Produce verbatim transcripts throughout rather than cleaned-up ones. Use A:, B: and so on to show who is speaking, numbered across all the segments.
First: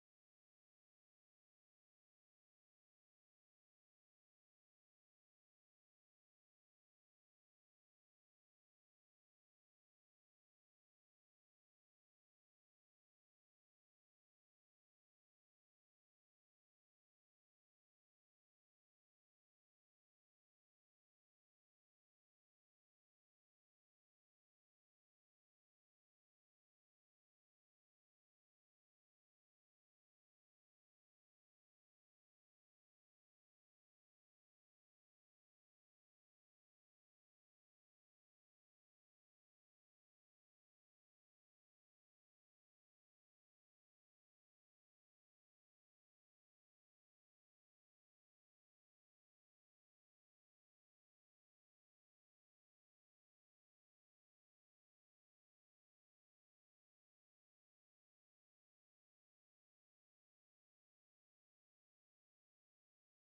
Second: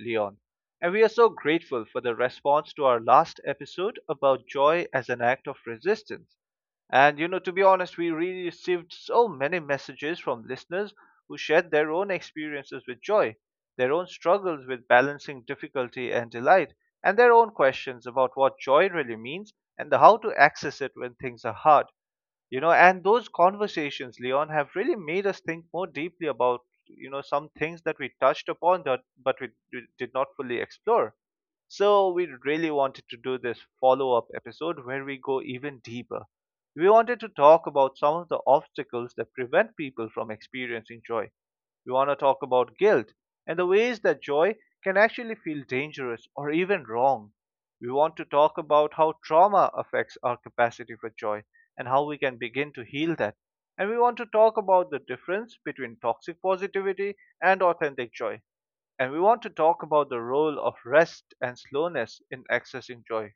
A: Leon. And we are so grateful for the response to our last episode about joy as an act of resistance. And you know, to be honest, we really received so many messages from listeners who shared their own experiences with joy, their own struggles with balancing difficulty and delight, and their own questions about what joy really means and how to access it when things are hard you know And those conversations, Leon, have really made us think more deeply about you know some things that we touched upon that but we d- did not fully explore. So we really wanted to do this follow-up episode where we go even deeper. We wanted to talk about some of the obstacles that prevent people from experiencing joy. We want to talk about guilt and the ways that joy can actually feel dangerous or even wrong. We want to talk about how trauma affects our capacity for joy and how we can begin to heal that. And we want to talk about the difference between toxic positivity and authentic joy. And we want to talk about the role of rest and slowness in accessing joy.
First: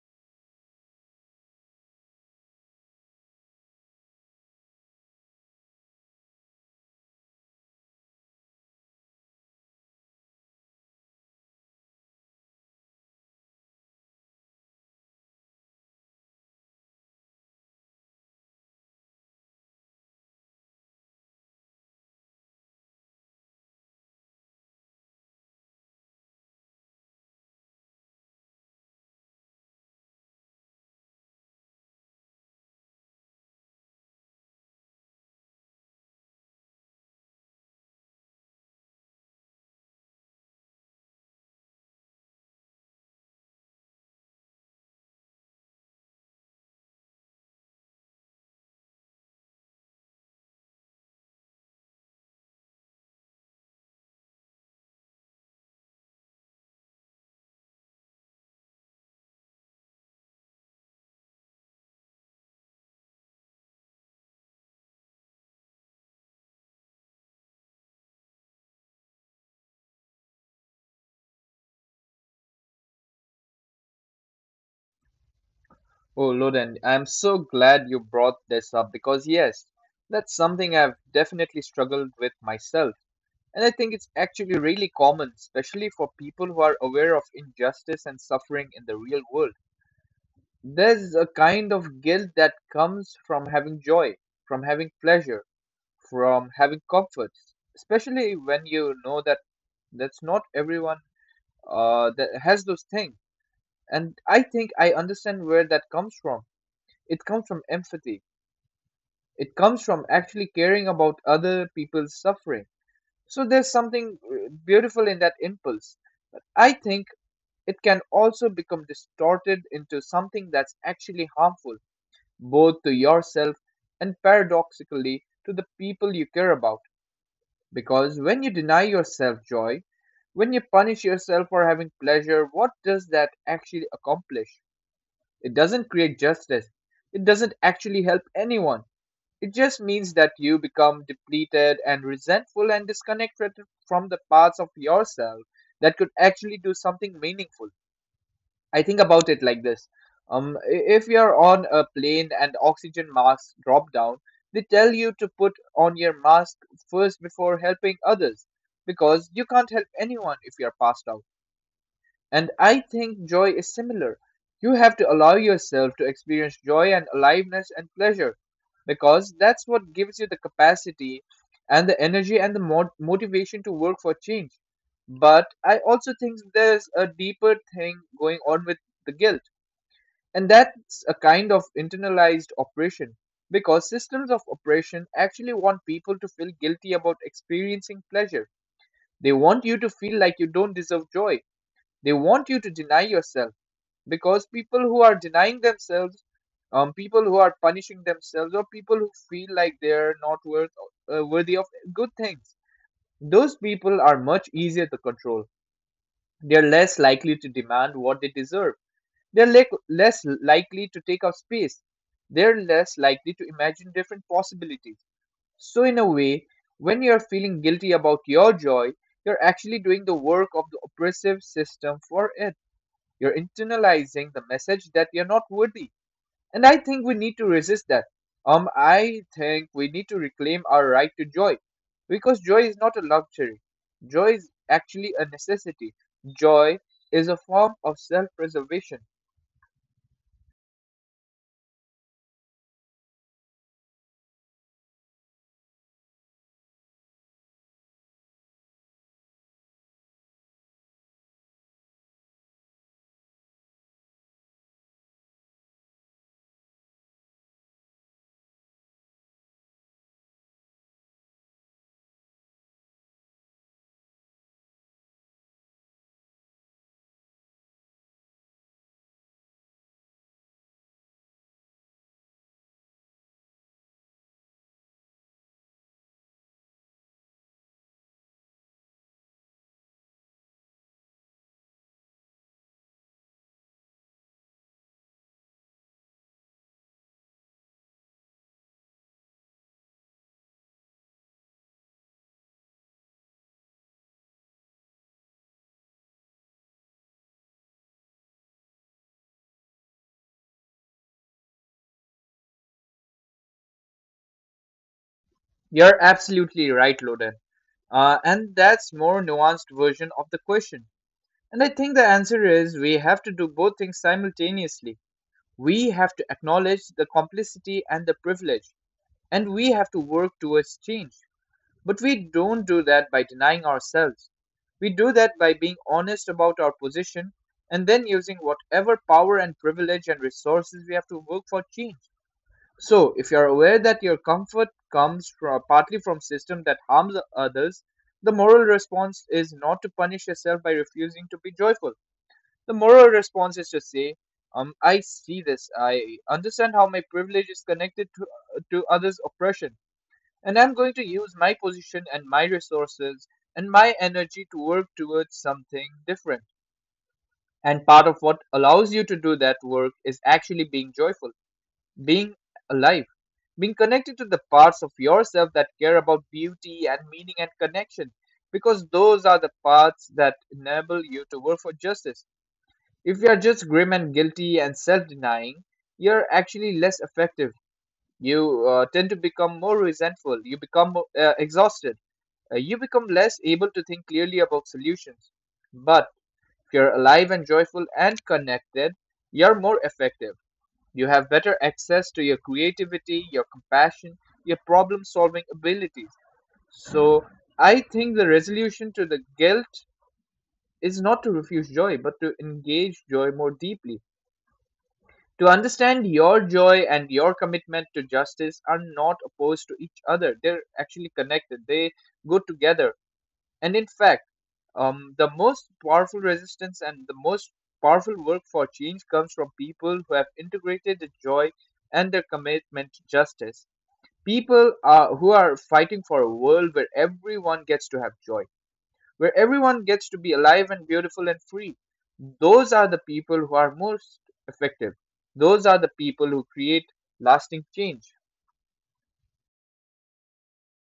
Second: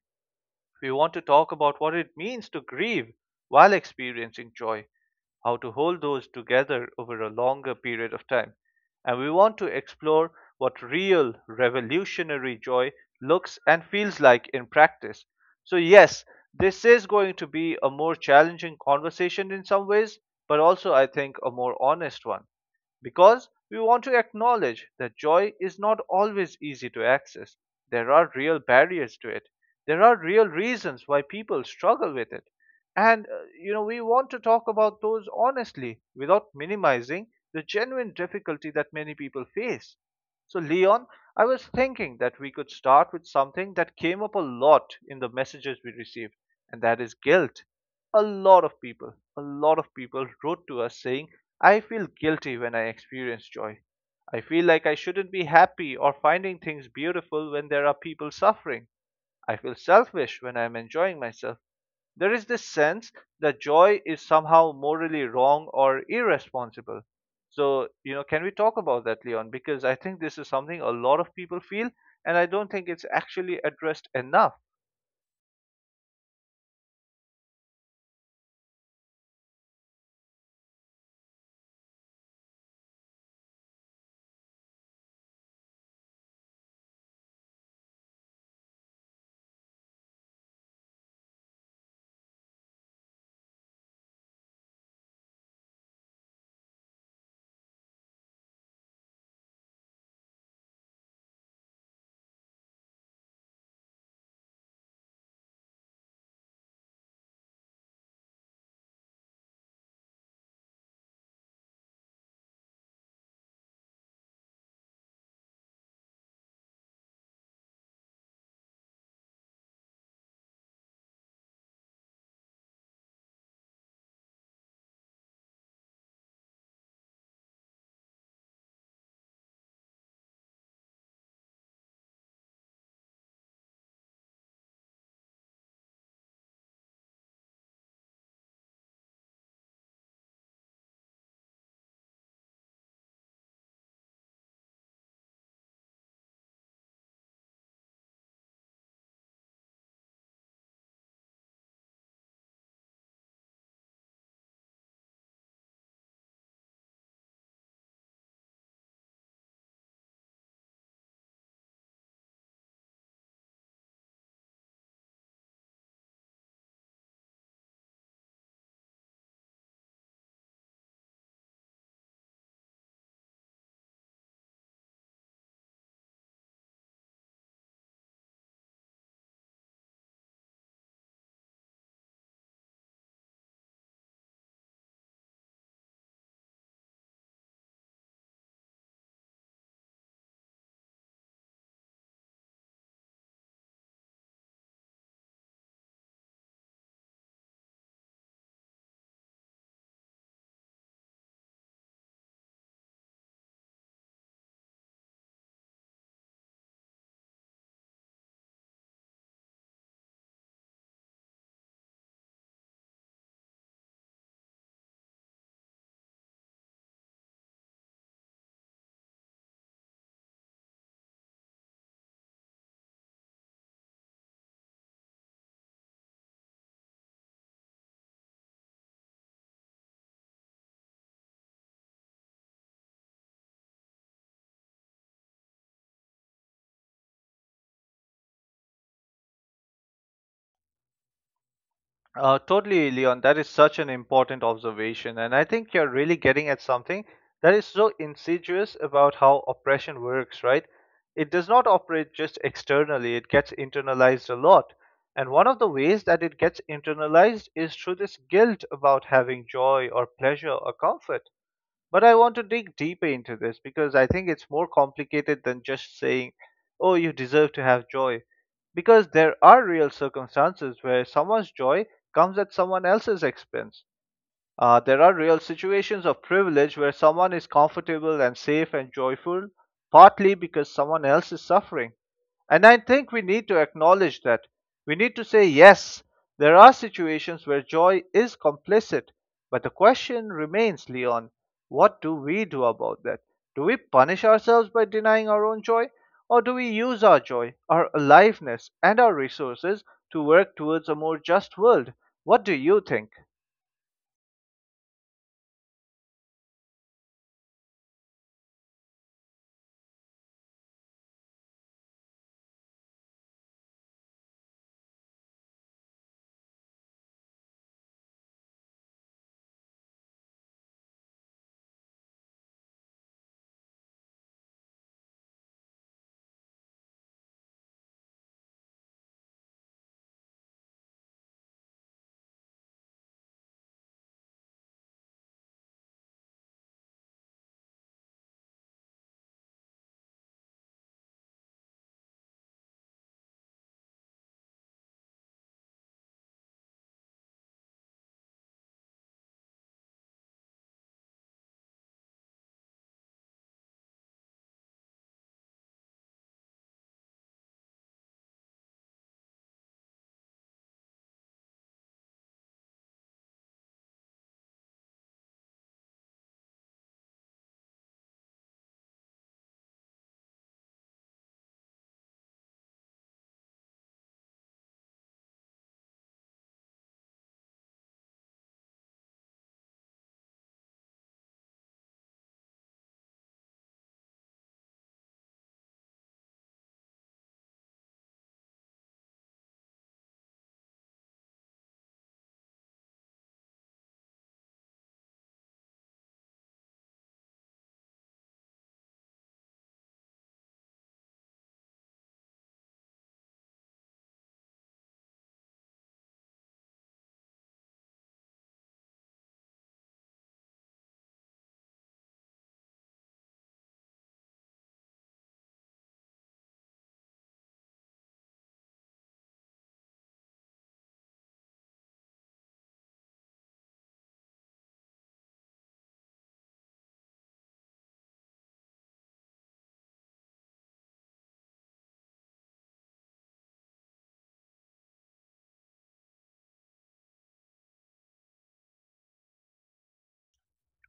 A: We want to talk about what it means to grieve while experiencing joy, how to hold those together over a longer period of time. And we want to explore what real revolutionary joy looks and feels like in practice. So, yes, this is going to be a more challenging conversation in some ways, but also, I think, a more honest one, because we want to acknowledge that joy is not always easy to access. There are real barriers to it, there are real reasons why people struggle with it. And, uh, you know, we want to talk about those honestly without minimizing the genuine difficulty that many people face. So, Leon, I was thinking that we could start with something that came up a lot in the messages we received, and that is guilt. A lot of people, a lot of people wrote to us saying, I feel guilty when I experience joy. I feel like I shouldn't be happy or finding things beautiful when there are people suffering. I feel selfish when I am enjoying myself. There is this sense that joy is somehow morally wrong or irresponsible. So, you know, can we talk about that, Leon? Because I think this is something a lot of people feel, and I don't think it's actually addressed enough.
B: Oh, Loden, I'm so glad you brought this up because, yes, that's something I've definitely struggled with myself. And I think it's actually really common, especially for people who are aware of injustice and suffering in the real world. There's a kind of guilt that comes from having joy, from having pleasure, from having comforts, especially when you know that that's not everyone uh, that has those things. And I think I understand where that comes from. It comes from empathy. It comes from actually caring about other people's suffering. So there's something uh, beautiful in that impulse. I think it can also become distorted into something that's actually harmful, both to yourself and paradoxically to the people you care about. Because when you deny yourself joy, when you punish yourself for having pleasure, what does that actually accomplish? It doesn't create justice. It doesn't actually help anyone. It just means that you become depleted and resentful and disconnected from the parts of yourself that could actually do something meaningful. I think about it like this. Um, i- if you're on a plane and oxygen masks drop down, they tell you to put on your mask first before helping others because you can't help anyone if you're passed out. And I think joy is similar. You have to allow yourself to experience joy and aliveness and pleasure because that's what gives you the capacity and the energy and the mo- motivation to work for change. But I also think there's a deeper thing going on with the guilt, and that's a kind of internalized oppression because systems of oppression actually want people to feel guilty about experiencing pleasure. They want you to feel like you don't deserve joy. They want you to deny yourself because people who are denying themselves, um, people who are punishing themselves, or people who feel like they're not worth, uh, worthy of good things, those people are much easier to control. They're less likely to demand what they deserve. They're le- less likely to take up space. They're less likely to imagine different possibilities. So in a way, when you're feeling guilty about your joy, you're actually doing the work of the oppressive system for it. You're internalizing the message that you're not worthy, and I think we need to resist that. Um, I think we need to reclaim our right to joy. Because joy is not a luxury. Joy is actually a necessity. Joy is a form of self preservation.
A: Uh, totally, Leon. That is such an important observation. And I think you're really getting at something that is so insidious about how oppression works, right? It does not operate just externally, it gets internalized a lot. And one of the ways that it gets internalized is through this guilt about having joy or pleasure or comfort. But I want to dig deeper into this, because I think it's more complicated than just saying, oh, you deserve to have joy. Because there are real circumstances where someone's joy comes at someone else's expense. Uh, there are real situations of privilege where someone is comfortable and safe and joyful, partly because someone else is suffering. And I think we need to acknowledge that. We need to say, yes, there are situations where joy is complicit. But the question remains, Leon, what do we do about that? Do we punish ourselves by denying our own joy? Or do we use our joy, our aliveness, and our resources to work towards a more just world? What do you think?
B: You're absolutely right, Loden. Uh, and that's more nuanced version of the question. And I think the answer is we have to do both things simultaneously. We have to acknowledge the complicity and the privilege, and we have to work towards change. But we don't do that by denying ourselves. We do that by being honest about our position and then using whatever power and privilege and resources we have to work for change. So, if you're aware that your comfort comes from, partly from system that harms others, the moral response is not to punish yourself by refusing to be joyful. The moral response is to say, um, I see this. I understand how my privilege is connected to, to others' oppression. And I'm going to use my position and my resources and my energy to work towards something different. And part of what allows you to do that work is actually being joyful, being alive, being connected to the parts of yourself that care about beauty and meaning and connection, because those are the parts that enable you to work for justice. If you are just grim and guilty and self denying, you're actually less effective. You uh, tend to become more resentful, you become more, uh, exhausted, uh, you become less able to think clearly about solutions. But if you're alive and joyful and connected, you're more effective. You have better access to your creativity, your compassion, your problem solving abilities. So I think the resolution to the guilt is not to refuse joy, but to engage joy more deeply. To understand your joy and your commitment to justice are not opposed to each other. They're actually connected. They go together. And in fact, um, the most powerful resistance and the most powerful work for change comes from people who have integrated the joy and their commitment to justice. People uh, who are fighting for a world where everyone gets to have joy, where everyone gets to be alive and beautiful and free. Those are the people who are most effective. Those are the people who create lasting change.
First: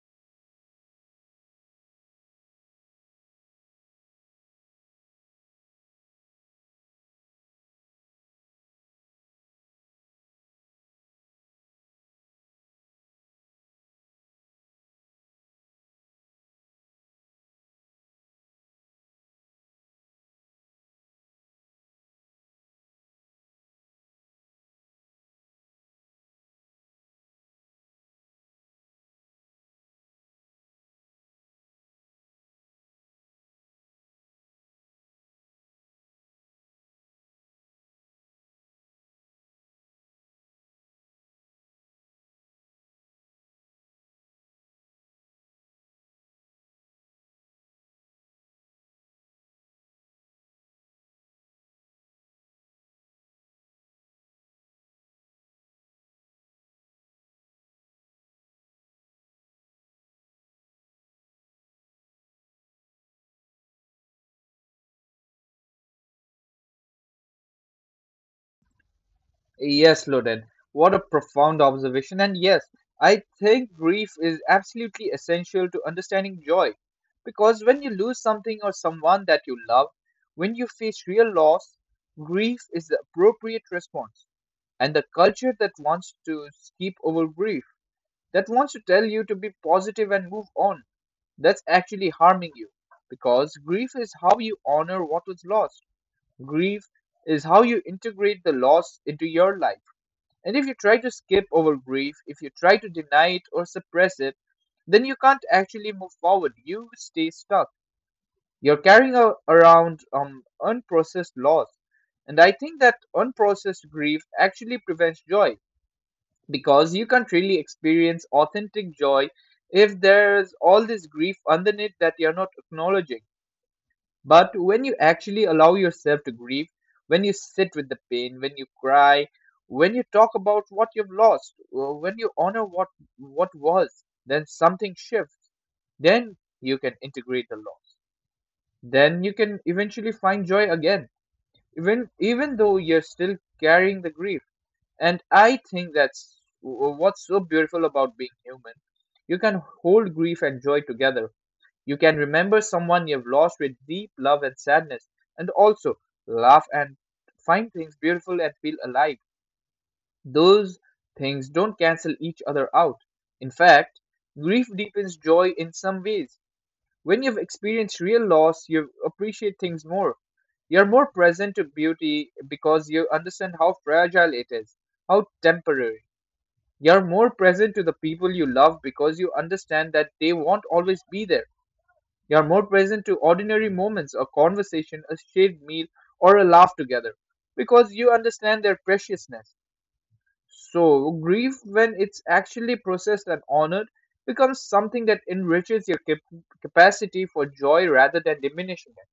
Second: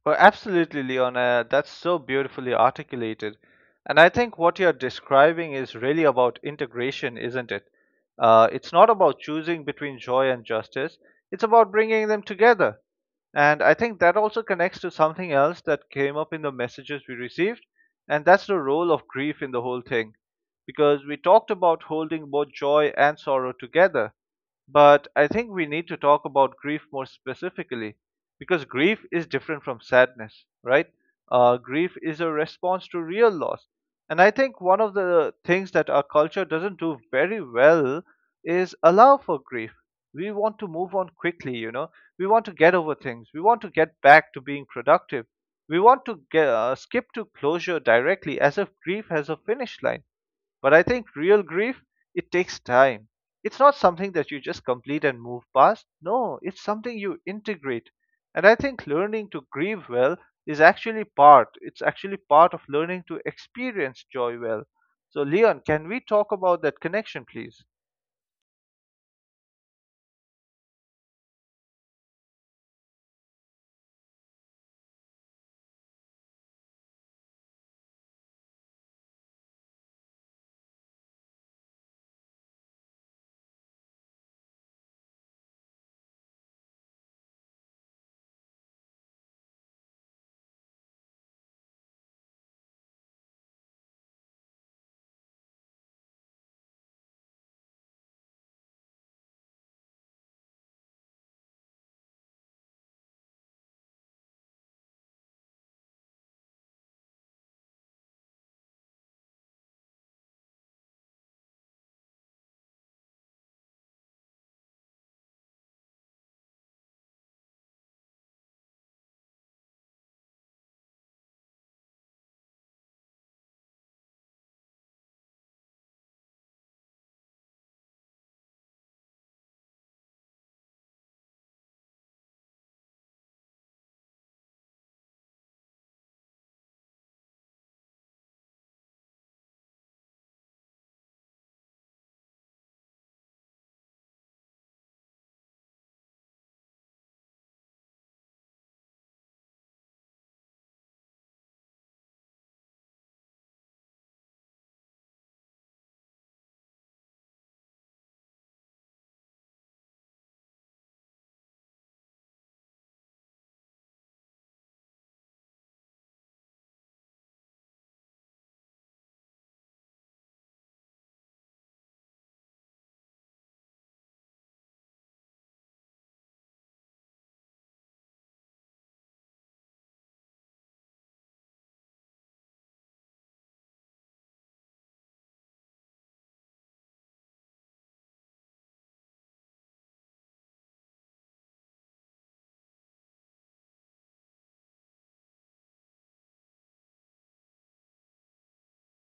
A: Well, absolutely, Leona. That's so beautifully articulated. And I think what you're describing is really about integration, isn't it? Uh, it's not about choosing between joy and justice, it's about bringing them together. And I think that also connects to something else that came up in the messages we received, and that's the role of grief in the whole thing. Because we talked about holding both joy and sorrow together, but I think we need to talk about grief more specifically, because grief is different from sadness, right? Uh, grief is a response to real loss. And I think one of the things that our culture doesn't do very well is allow for grief. We want to move on quickly, you know. We want to get over things. We want to get back to being productive. We want to get, uh, skip to closure directly, as if grief has a finish line. But I think real grief, it takes time. It's not something that you just complete and move past. No, it's something you integrate. And I think learning to grieve well is actually part, it's actually part of learning to experience joy well. So, Leon, can we talk about that connection, please?
B: Yes, Loden. What a profound observation. And yes, I think grief is absolutely essential to understanding joy. Because when you lose something or someone that you love, when you face real loss, grief is the appropriate response. And the culture that wants to skip over grief, that wants to tell you to be positive and move on, that's actually harming you. Because grief is how you honor what was lost, grief is how you integrate the loss into your life, and if you try to skip over grief, if you try to deny it or suppress it, then you can't actually move forward. You stay stuck. You're carrying a, around um, unprocessed loss. And I think that unprocessed grief actually prevents joy because you can't really experience authentic joy if there's all this grief underneath that you're not acknowledging. But when you actually allow yourself to grieve, when you sit with the pain, when you cry, when you talk about what you've lost, uh, when you honor what what was, then something shifts. Then you can integrate the loss. Then you can eventually find joy again, even even though you're still carrying the grief. And I think that's w- what's so beautiful about being human. You can hold grief and joy together. You can remember someone you've lost with deep love and sadness, and also laugh and find things beautiful and feel alive. Those things don't cancel each other out. In fact, grief deepens joy in some ways. When you've experienced real loss, you appreciate things more. You're more present to beauty because you understand how fragile it is, how temporary. You're more present to the people you love because you understand that they won't always be there. You are more present to ordinary moments of conversation, a shared meal, or a laugh together, because you understand their preciousness. So, grief, when it's actually processed and honored, becomes something that enriches your cap- capacity for joy rather than diminishing it.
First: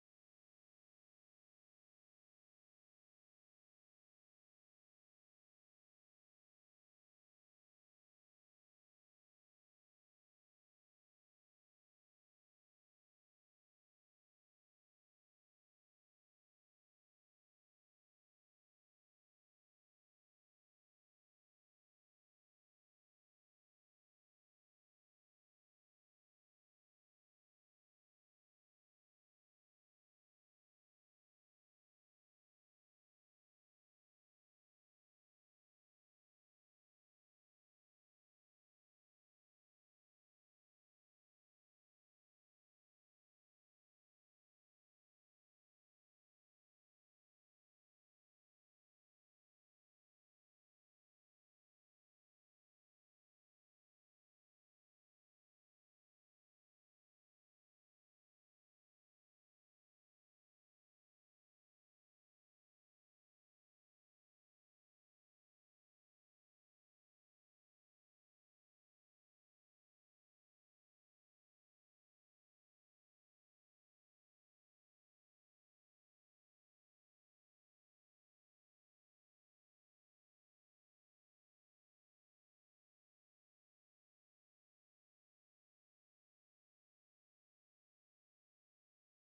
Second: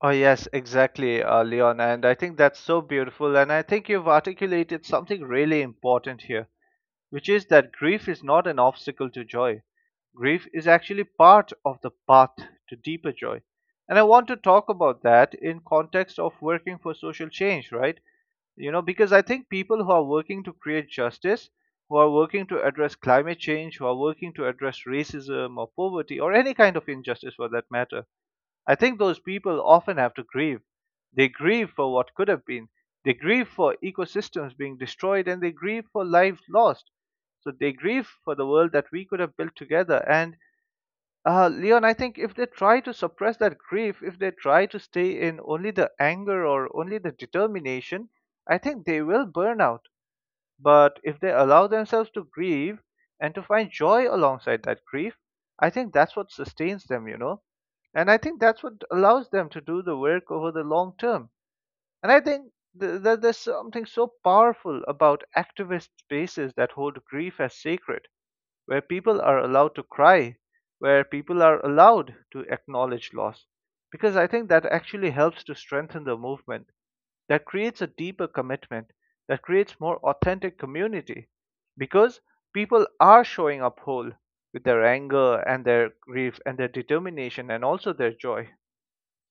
A: Oh, yes, exactly, uh, Leon. And I think that's so beautiful. And I think you've articulated something really important here, which is that grief is not an obstacle to joy. Grief is actually part of the path to deeper joy. And I want to talk about that in context of working for social change, right? You know, because I think people who are working to create justice, who are working to address climate change, who are working to address racism or poverty or any kind of injustice for that matter, I think those people often have to grieve. They grieve for what could have been, they grieve for ecosystems being destroyed, and they grieve for lives lost. So they grieve for the world that we could have built together. And uh, Leon, I think if they try to suppress that grief, if they try to stay in only the anger or only the determination, I think they will burn out. But if they allow themselves to grieve and to find joy alongside that grief, I think that's what sustains them, you know. And I think that's what allows them to do the work over the long term. And I think th- that there's something so powerful about activist spaces that hold grief as sacred, where people are allowed to cry, where people are allowed to acknowledge loss. Because I think that actually helps to strengthen the movement, that creates a deeper commitment, that creates more authentic community, because people are showing up whole, with their anger and their grief and their determination and also their joy.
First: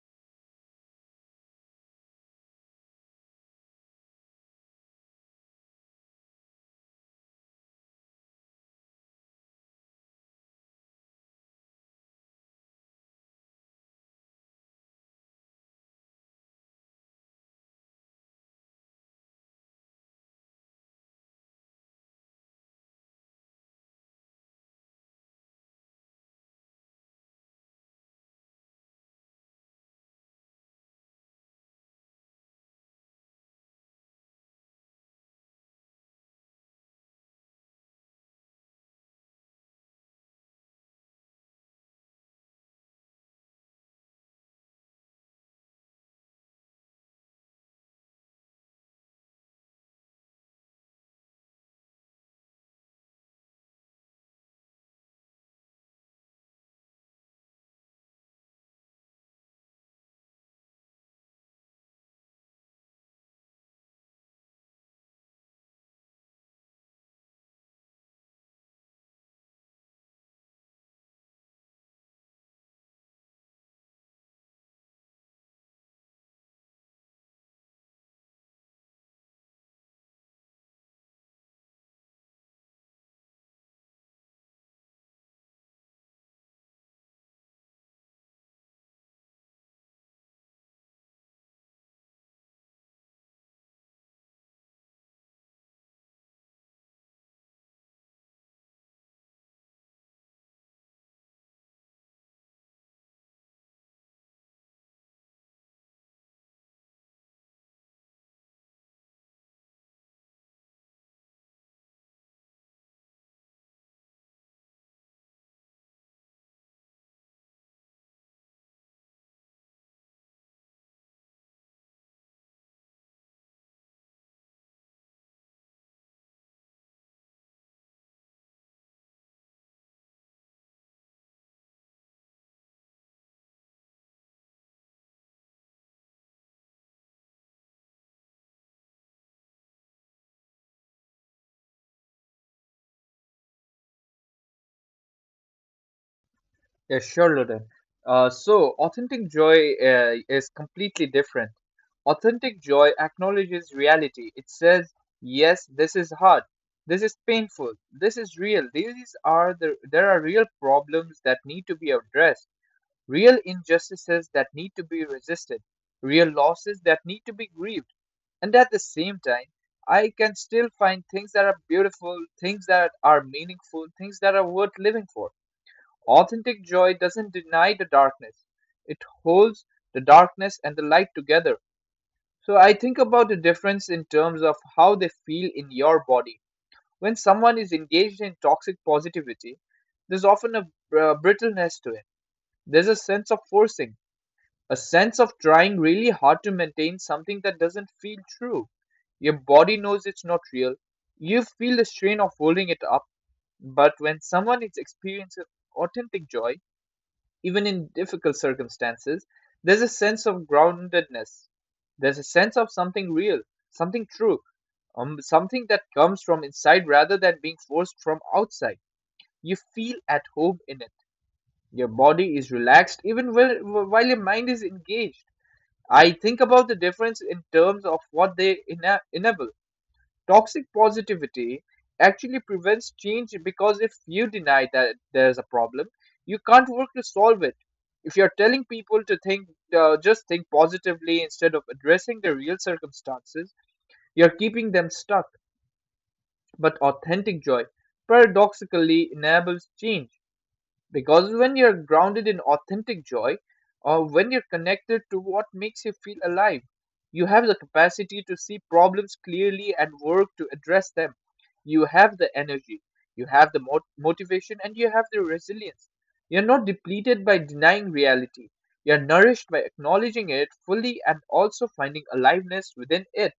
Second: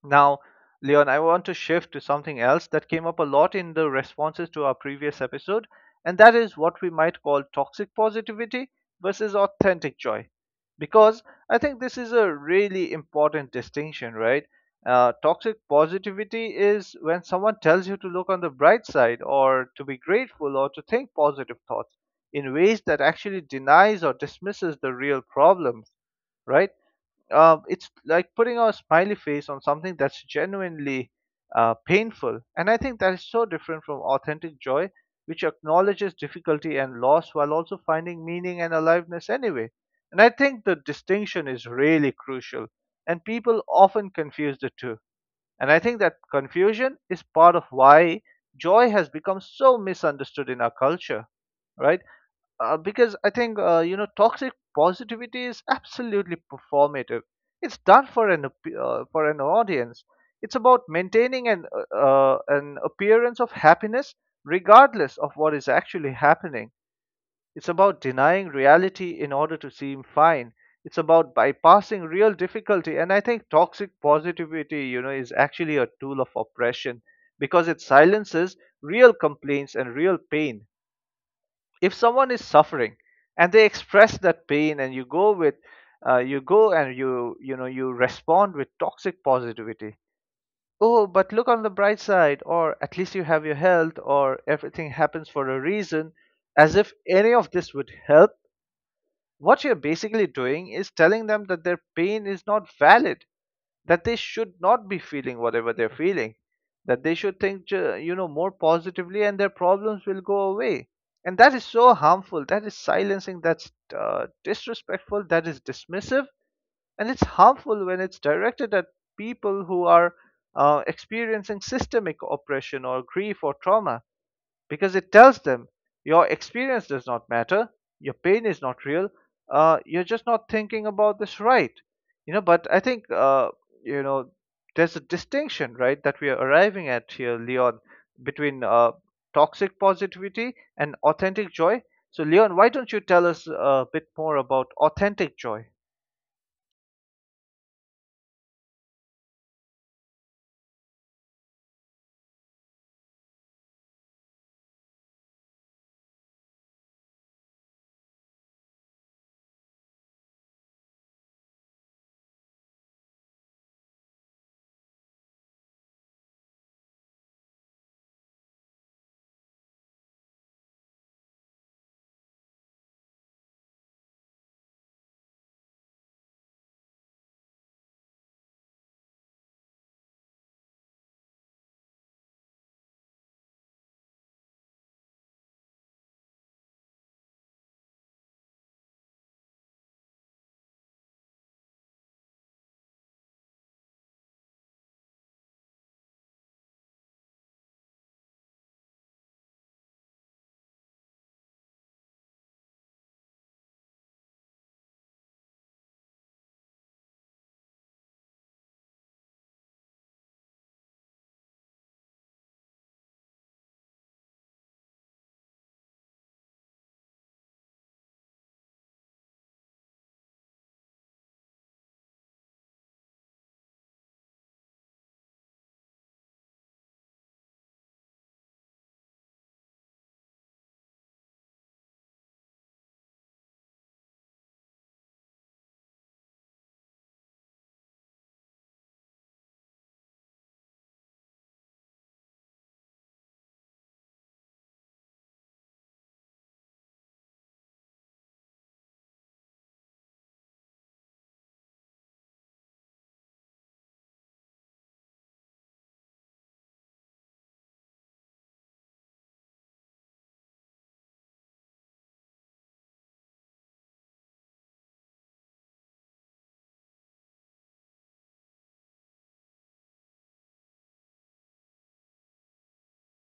A: Now, Leon, I want to shift to something else that came up a lot in the responses to our previous episode, and that is what we might call toxic positivity versus authentic joy. Because I think this is a really important distinction, right? Uh, toxic positivity is when someone tells you to look on the bright side or to be grateful or to think positive thoughts in ways that actually denies or dismisses the real problems, right? Uh, it's like putting a smiley face on something that's genuinely uh, painful. And I think that is so different from authentic joy, which acknowledges difficulty and loss while also finding meaning and aliveness anyway. And I think the distinction is really crucial, and people often confuse the two. And I think that confusion is part of why joy has become so misunderstood in our culture, right? Uh, because I think uh, you know, toxic positivity is absolutely performative. It's done for an appe- uh, for an audience. It's about maintaining an uh, uh, an appearance of happiness regardless of what is actually happening. It's about denying reality in order to seem fine. It's about bypassing real difficulty. And I think toxic positivity, you know, is actually a tool of oppression, because it silences real complaints and real pain. If someone is suffering and they express that pain and you go with uh, you go and you you know you respond with toxic positivity, oh but look on the bright side, or at least you have your health, or everything happens for a reason, as if any of this would help. What you're basically doing is telling them that their pain is not valid, that they should not be feeling whatever they're feeling, that they should think ju- you know more positively and their problems will go away. And that is so harmful, that is silencing, that's uh, disrespectful, that is dismissive. And it's harmful when it's directed at people who are uh, experiencing systemic oppression or grief or trauma, because it tells them your experience does not matter, your pain is not real, uh, you're just not thinking about this right. You know, but I think, uh, you know, there's a distinction, right, that we are arriving at here, Leon, between uh, toxic positivity and authentic joy. So, Leon, why don't you tell us a bit more about authentic joy?
B: Yeah, sure, Luton. Uh, so, authentic joy uh, is completely different. Authentic joy acknowledges reality. It says, yes, this is hard. This is painful. This is real. These are the there are real problems that need to be addressed, real injustices that need to be resisted, real losses that need to be grieved. And at the same time, I can still find things that are beautiful, things that are meaningful, things that are worth living for. Authentic joy doesn't deny the darkness, it holds the darkness and the light together. So I think about the difference in terms of how they feel in your body. When someone is engaged in toxic positivity, there's often a uh, brittleness to it. There's a sense of forcing, a sense of trying really hard to maintain something that doesn't feel true. Your body knows it's not real. You feel the strain of holding it up. But when someone is experiencing authentic joy, even in difficult circumstances, there's a sense of groundedness. There's a sense of something real, something true, um, something that comes from inside rather than being forced from outside. You feel at home in it. Your body is relaxed even while, while your mind is engaged. I think about the difference in terms of what they ena- enable. Toxic positivity actually prevents change because if you deny that there's a problem, you can't work to solve it. If you're telling people to think, uh, just think positively instead of addressing the real circumstances, you're keeping them stuck. But authentic joy paradoxically enables change. Because when you're grounded in authentic joy, or when you're connected to what makes you feel alive, you have the capacity to see problems clearly and work to address them. You have the energy, you have the mot- motivation, and you have the resilience. You're not depleted by denying reality. You're nourished by acknowledging it fully and also finding aliveness within it.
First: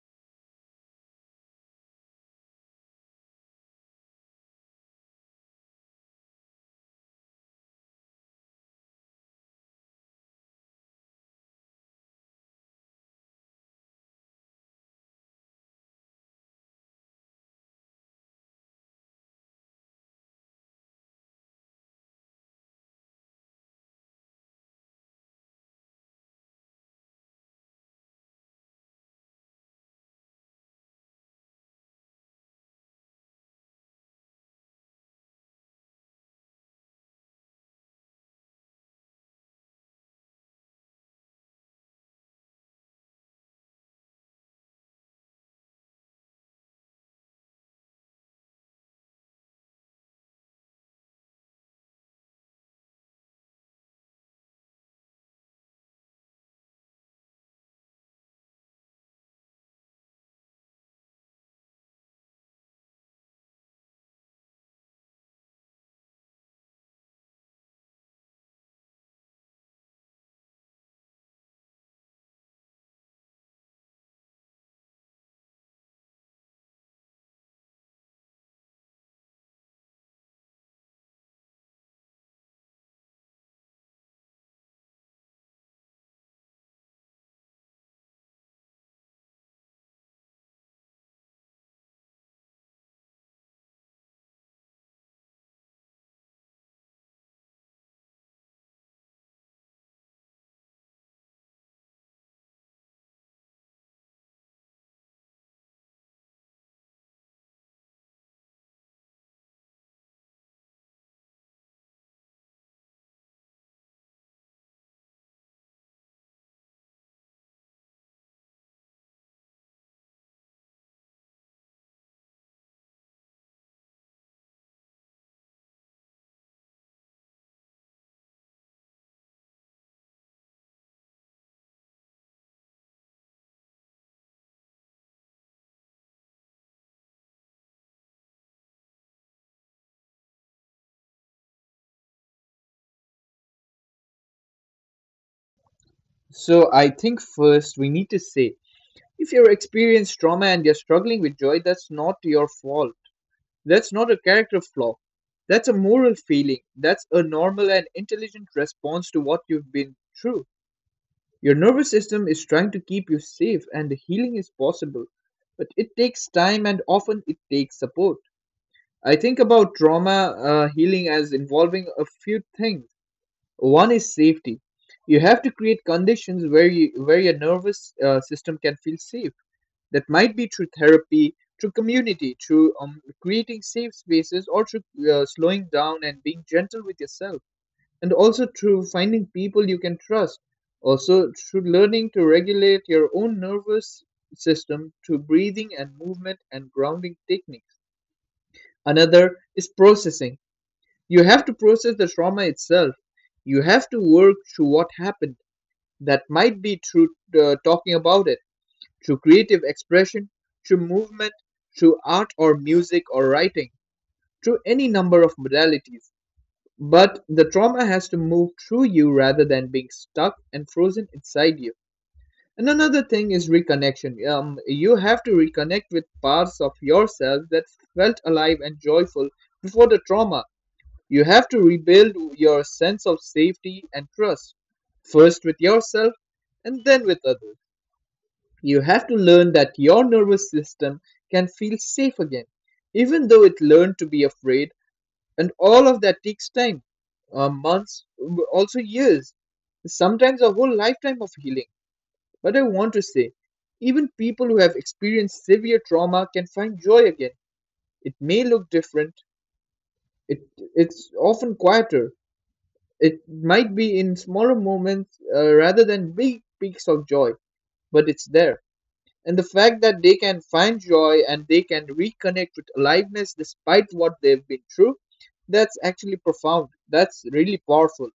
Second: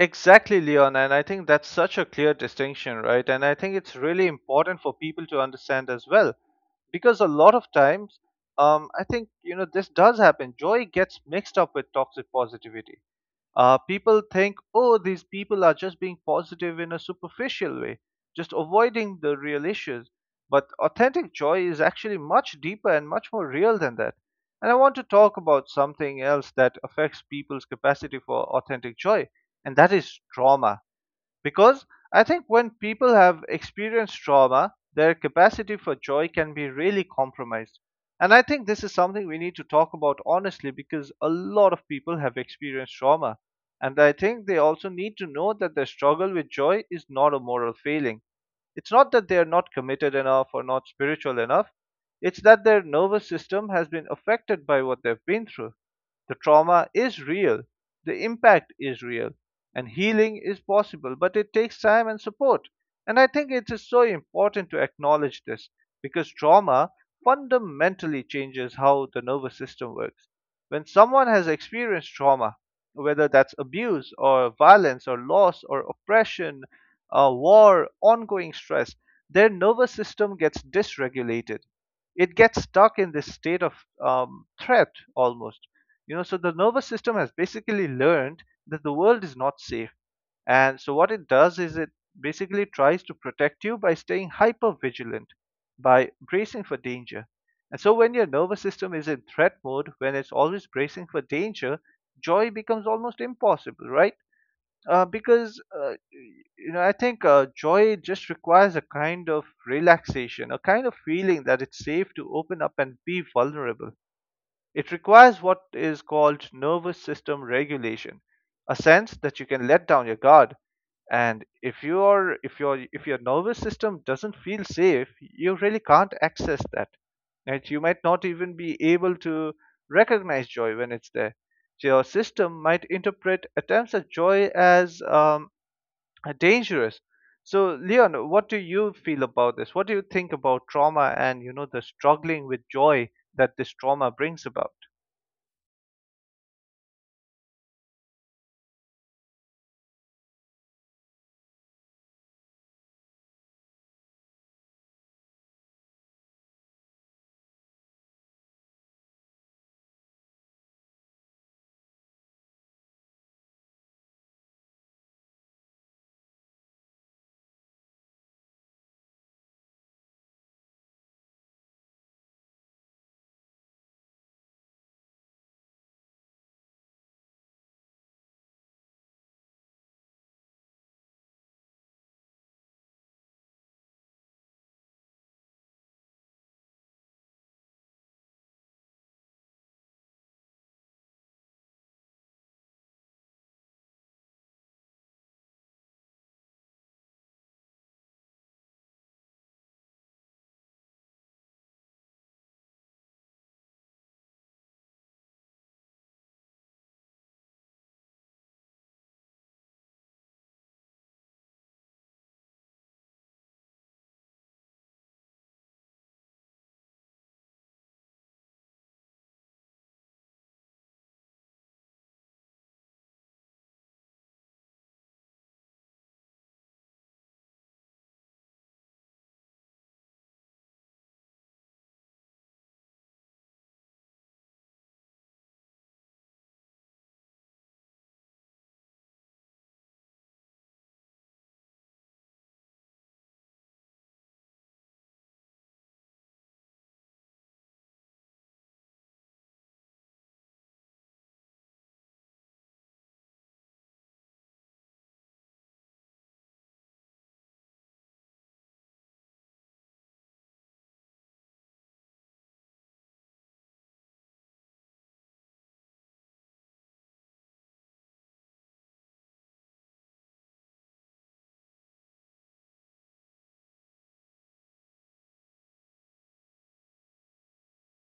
A: Exactly, Leon. And I think that's such a clear distinction, right? And I think it's really important for people to understand as well. Because a lot of times, um, I think, you know, this does happen. Joy gets mixed up with toxic positivity. Uh, people think, oh, these people are just being positive in a superficial way, just avoiding the real issues. But authentic joy is actually much deeper and much more real than that. And I want to talk about something else that affects people's capacity for authentic joy, and that is trauma. Because I think when people have experienced trauma, their capacity for joy can be really compromised. And I think this is something we need to talk about honestly because a lot of people have experienced trauma. And I think they also need to know that their struggle with joy is not a moral failing. It's not that they are not committed enough or not spiritual enough. It's that their nervous system has been affected by what they've been through. The trauma is real. The impact is real. And healing is possible, but it takes time and support. And I think it is so important to acknowledge this because trauma fundamentally changes how the nervous system works. When someone has experienced trauma, whether that's abuse or violence or loss or oppression, uh, war, ongoing stress, their nervous system gets dysregulated. It gets stuck in this state of um, threat almost. You know, so the nervous system has basically learned that the world is not safe. And so what it does is it basically tries to protect you by staying hyper vigilant, by bracing for danger. And so when your nervous system is in threat mode, when it's always bracing for danger, joy becomes almost impossible, right? uh, because uh, you know, I think uh, joy just requires a kind of relaxation, a kind of feeling that it's safe to open up and be vulnerable. It requires what is called nervous system regulation, a sense that you can let down your guard. And if your if your if your nervous system doesn't feel safe, you really can't access that. Right? You might not even be able to recognize joy when it's there. So your system might interpret attempts at joy as um, dangerous. So, Leon, what do you feel about this? What do you think about trauma and, you know, the struggling with joy that this trauma brings about?
B: So, I think first we need to say, if you're experienced trauma and you're struggling with joy, that's not your fault. That's not a character flaw. That's a moral feeling. That's a normal and intelligent response to what you've been through. Your nervous system is trying to keep you safe, and the healing is possible. But it takes time and often it takes support. I think about trauma uh, healing as involving a few things. One is safety. You have to create conditions where, you, where your nervous uh, system can feel safe, that might be through therapy, through community, through um, creating safe spaces, or through uh, slowing down and being gentle with yourself, and also through finding people you can trust. Also, through learning to regulate your own nervous system through breathing and movement and grounding techniques. Another is processing. You have to process the trauma itself. You have to work through what happened. That might be through uh, talking about it, through creative expression, through movement, through art or music or writing, through any number of modalities. But the trauma has to move through you rather than being stuck and frozen inside you. And another thing is reconnection. Um, you have to reconnect with parts of yourself that felt alive and joyful before the trauma. You have to rebuild your sense of safety and trust, first with yourself and then with others. You have to learn that your nervous system can feel safe again, even though it learned to be afraid, and all of that takes time, uh, months, w- also years, sometimes a whole lifetime of healing. But I want to say, even people who have experienced severe trauma can find joy again. It may look different. It it's often quieter. It might be in smaller moments, uh, rather than big peaks of joy, but it's there. And the fact that they can find joy and they can reconnect with aliveness despite what they've been through, that's actually profound. That's really powerful.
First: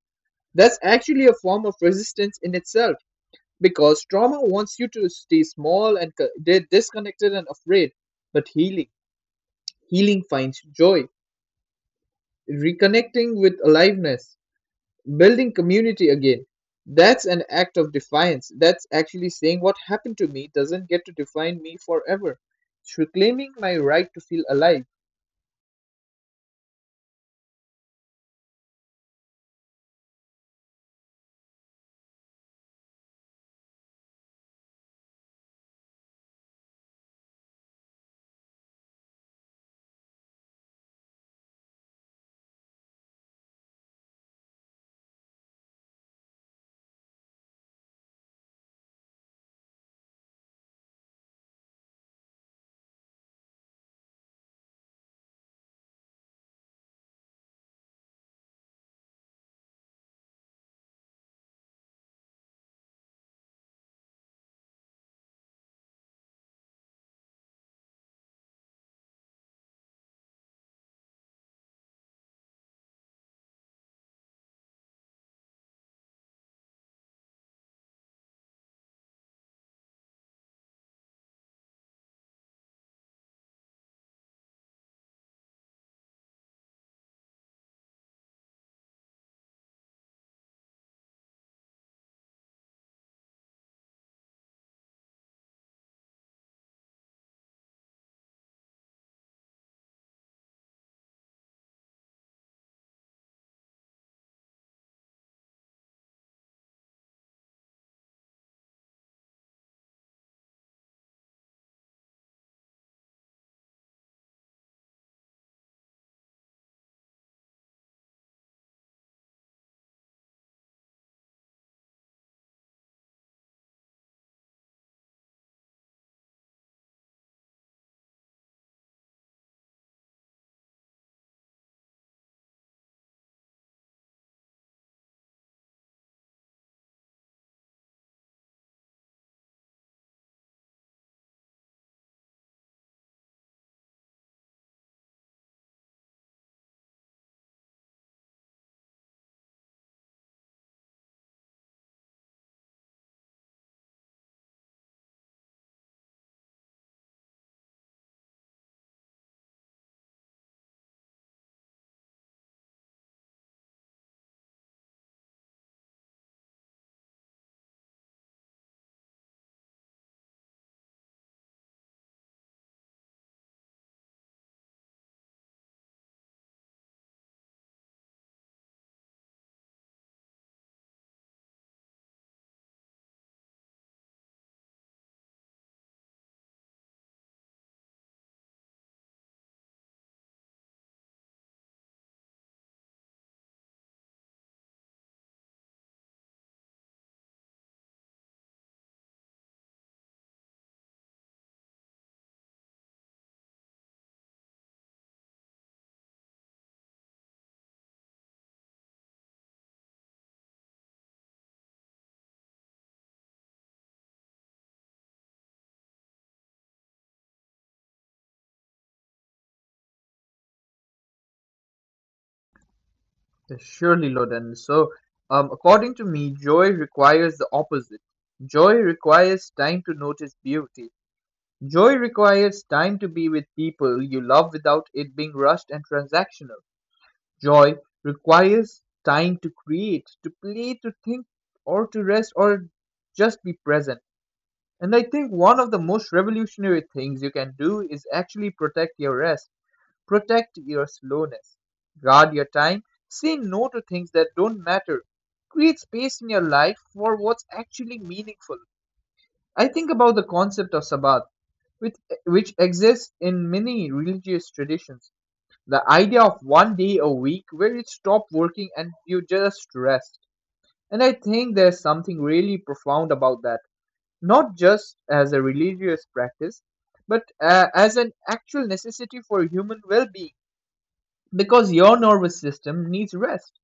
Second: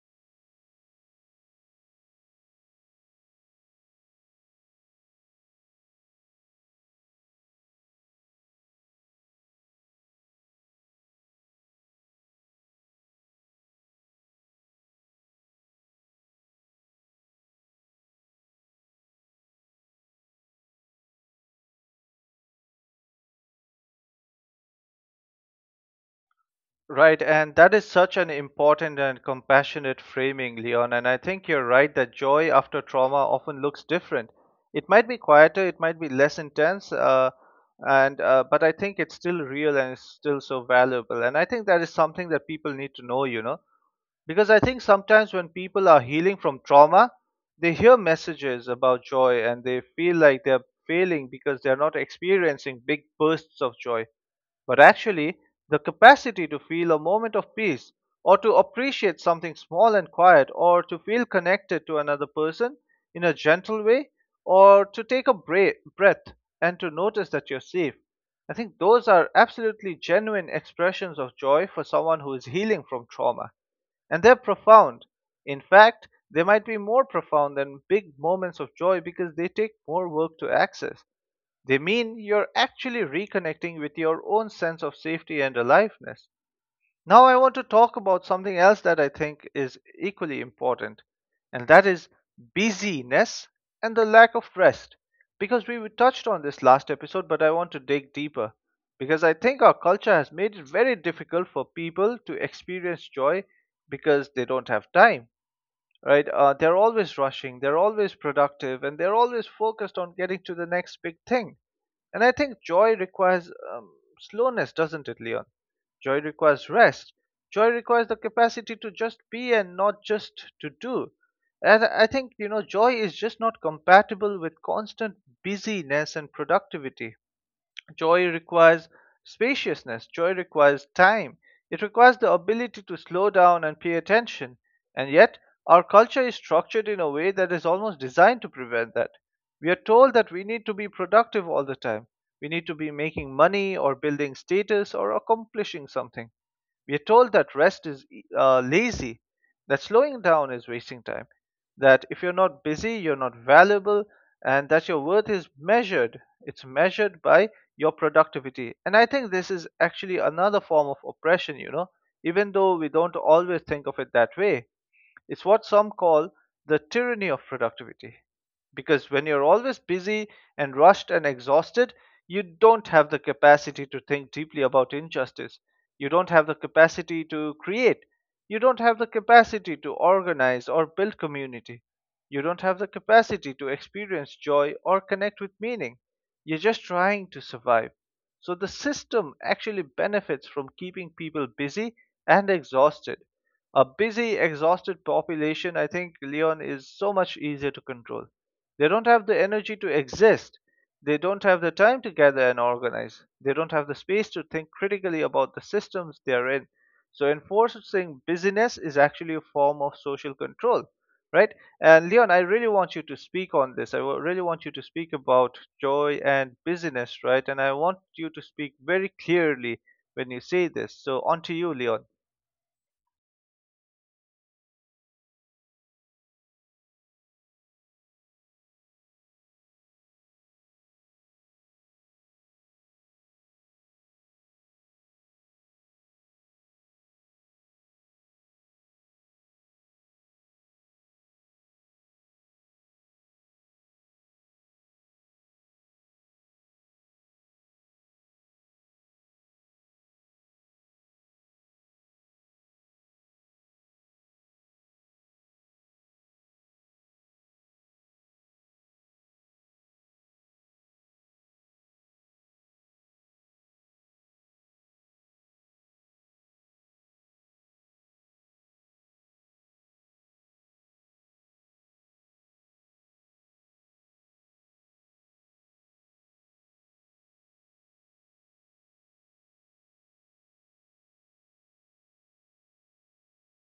B: That's actually a form of resistance in itself, because trauma wants you to stay small and co- di- disconnected and afraid. But healing, healing finds joy, reconnecting with aliveness, building community again, that's an act of defiance, that's actually saying what happened to me doesn't get to define me forever. It's reclaiming my right to feel alive.
A: Right, and that is such an important and compassionate framing, Leon. And I think you're right that joy after trauma often looks different. It might be quieter, it might be less intense, uh, and uh, but I think it's still real and it's still so valuable. And I think that is something that people need to know, you know, because I think sometimes when people are healing from trauma, they hear messages about joy and they feel like they're failing because they're not experiencing big bursts of joy, but actually the capacity to feel a moment of peace or to appreciate something small and quiet or to feel connected to another person in a gentle way or to take a bra- breath and to notice that you're safe. I think those are absolutely genuine expressions of joy for someone who is healing from trauma. And they're profound. In fact, they might be more profound than big moments of joy because they take more work to access. They mean you're actually reconnecting with your own sense of safety and aliveness. Now, I want to talk about something else that I think is equally important, and that is busyness and the lack of rest. Because we touched on this last episode, but I want to dig deeper. Because I think our culture has made it very difficult for people to experience joy because they don't have time, right? Uh, they're always rushing, they're always productive, and they're always focused on getting to the next big thing. And I think joy requires um, slowness, doesn't it, Leon? Joy requires rest. Joy requires the capacity to just be and not just to do. And I I think, you know, joy is just not compatible with constant busyness and productivity. Joy requires spaciousness, joy requires time, it requires the ability to slow down and pay attention. And yet, our culture is structured in a way that is almost designed to prevent that. We are told that we need to be productive all the time. We need to be making money or building status or accomplishing something. We are told that rest is uh, lazy, that slowing down is wasting time, that if you're not busy, you're not valuable, and that your worth is measured. It's measured by your productivity. And I think this is actually another form of oppression, you know, even though we don't always think of it that way. It's what some call the tyranny of productivity. Because when you're always busy and rushed and exhausted, you don't have the capacity to think deeply about injustice. You don't have the capacity to create. You don't have the capacity to organize or build community. You don't have the capacity to experience joy or connect with meaning. You're just trying to survive. So the system actually benefits from keeping people busy and exhausted. A busy, exhausted population, I think, Leon, is so much easier to control. They don't have the energy to exist. They don't have the time to gather and organize. They don't have the space to think critically about the systems they are in. So, enforcing busyness is actually a form of social control, right? And Leon, I really want you to speak on this. I wa- really want you to speak about joy and busyness, right? And I want you to speak very clearly when you say this. So, on to you, Leon.
B: Surely, Loden. So, um, according to me, joy requires the opposite. Joy requires time to notice beauty. Joy requires time to be with people you love without it being rushed and transactional. Joy requires time to create, to play, to think, or to rest, or just be present. And I think one of the most revolutionary things you can do is actually protect your rest, protect your slowness, guard your time, say no to things that don't matter, create space in your life for what's actually meaningful. I think about the concept of Sabbath, which, which exists in many religious traditions. The idea of one day a week where you stop working and you just rest. And I think there's something really profound about that, not just as a religious practice, but uh, as an actual necessity for human well being. Because your nervous system needs rest,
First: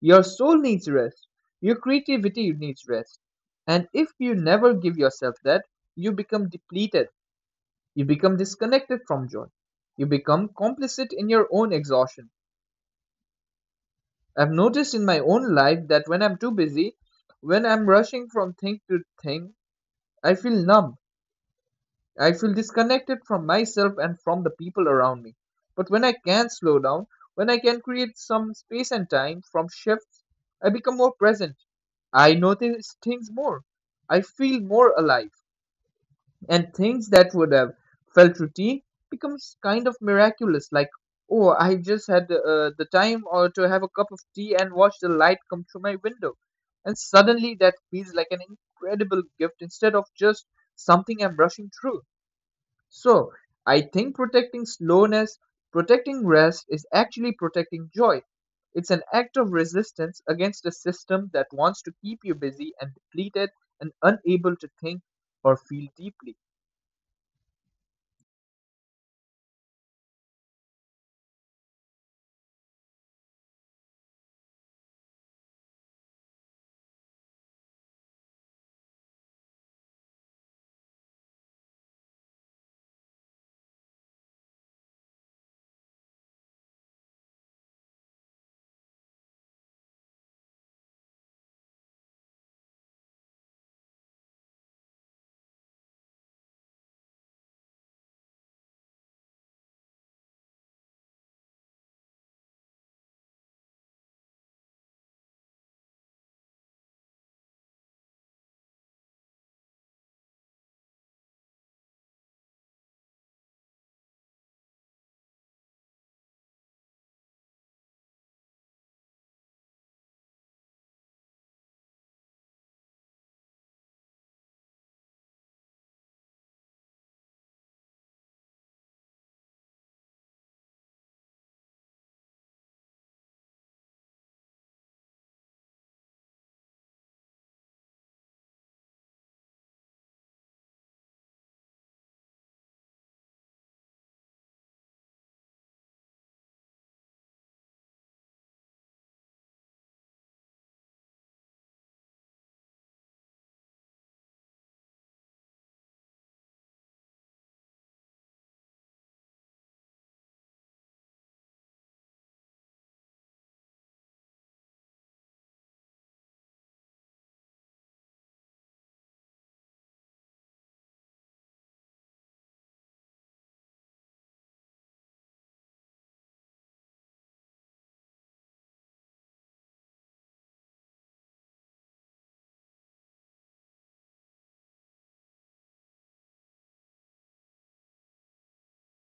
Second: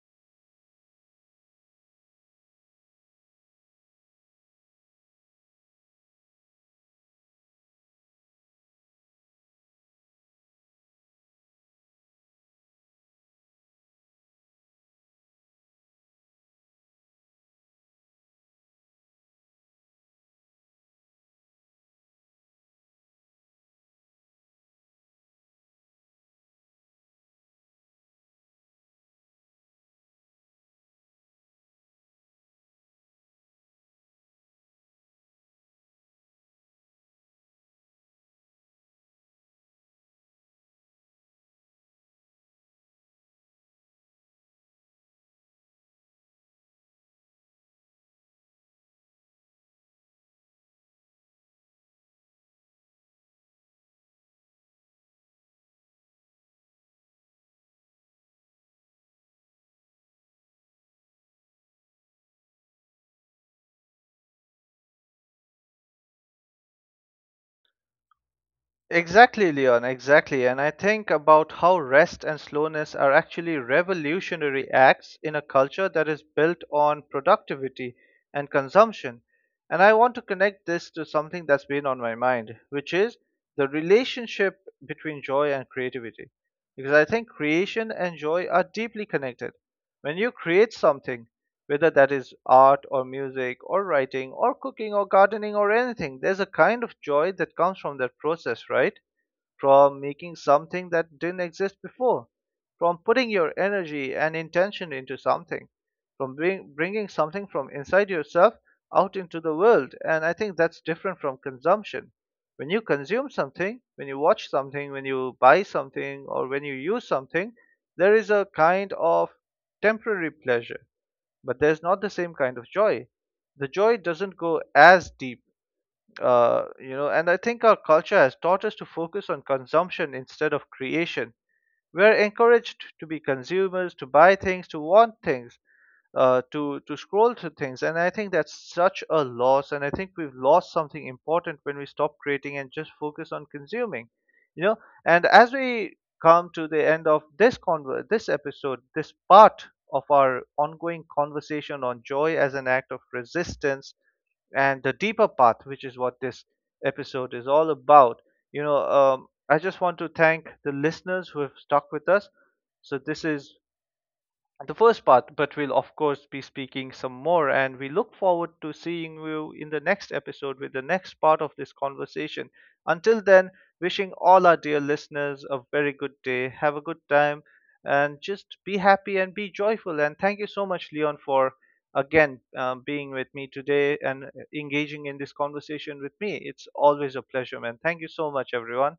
B: your soul needs rest, your creativity needs rest. And if you never give yourself that, you become depleted, you become disconnected from joy, you become complicit in your own exhaustion. I've noticed in my own life that when I'm too busy, when I'm rushing from thing to thing, I feel numb. I feel disconnected from myself and from the people around me. But when I can slow down, when I can create some space and time from shifts, I become more present. I notice things more. I feel more alive. And things that would have felt routine becomes kind of miraculous. Like, oh, I just had uh, the time or to have a cup of tea and watch the light come through my window. And suddenly that feels like an incredible gift instead of just something I'm rushing through. So, I think protecting slowness, protecting rest, is actually protecting joy. It's an act of resistance against a system that wants to keep you busy and depleted and unable to think or feel deeply.
A: Exactly, Leon, exactly. And I think about how rest and slowness are actually revolutionary acts in a culture that is built on productivity and consumption. And I want to connect this to something that's been on my mind, which is the relationship between joy and creativity. Because I think creation and joy are deeply connected. When you create something, whether that is art or music or writing or cooking or gardening or anything, there's a kind of joy that comes from that process, right? From making something that didn't exist before, from putting your energy and intention into something, from bring, bringing something from inside yourself out into the world. And I think that's different from consumption. When you consume something, when you watch something, when you buy something, or when you use something, there is a kind of temporary pleasure, but there's not the same kind of joy. The joy doesn't go as deep. Uh, you know, and I think our culture has taught us to focus on consumption instead of creation. We're encouraged to be consumers, to buy things, to want things, uh, to to scroll through things, and I think that's such a loss. And I think we've lost something important when we stop creating and just focus on consuming. You know, and as we come to the end of this conver- this episode, this part of our ongoing conversation on joy as an act of resistance and the deeper path, which is what this episode is all about. You know, um, I just want to thank the listeners who have stuck with us. So, this is the first part, but we'll of course be speaking some more. And we look forward to seeing you in the next episode with the next part of this conversation. Until then, wishing all our dear listeners a very good day. Have a good time and just be happy and be joyful. And thank you so much, Leon, for again um, being with me today and engaging in this conversation with me. It's always a pleasure, man. Thank you so much, everyone.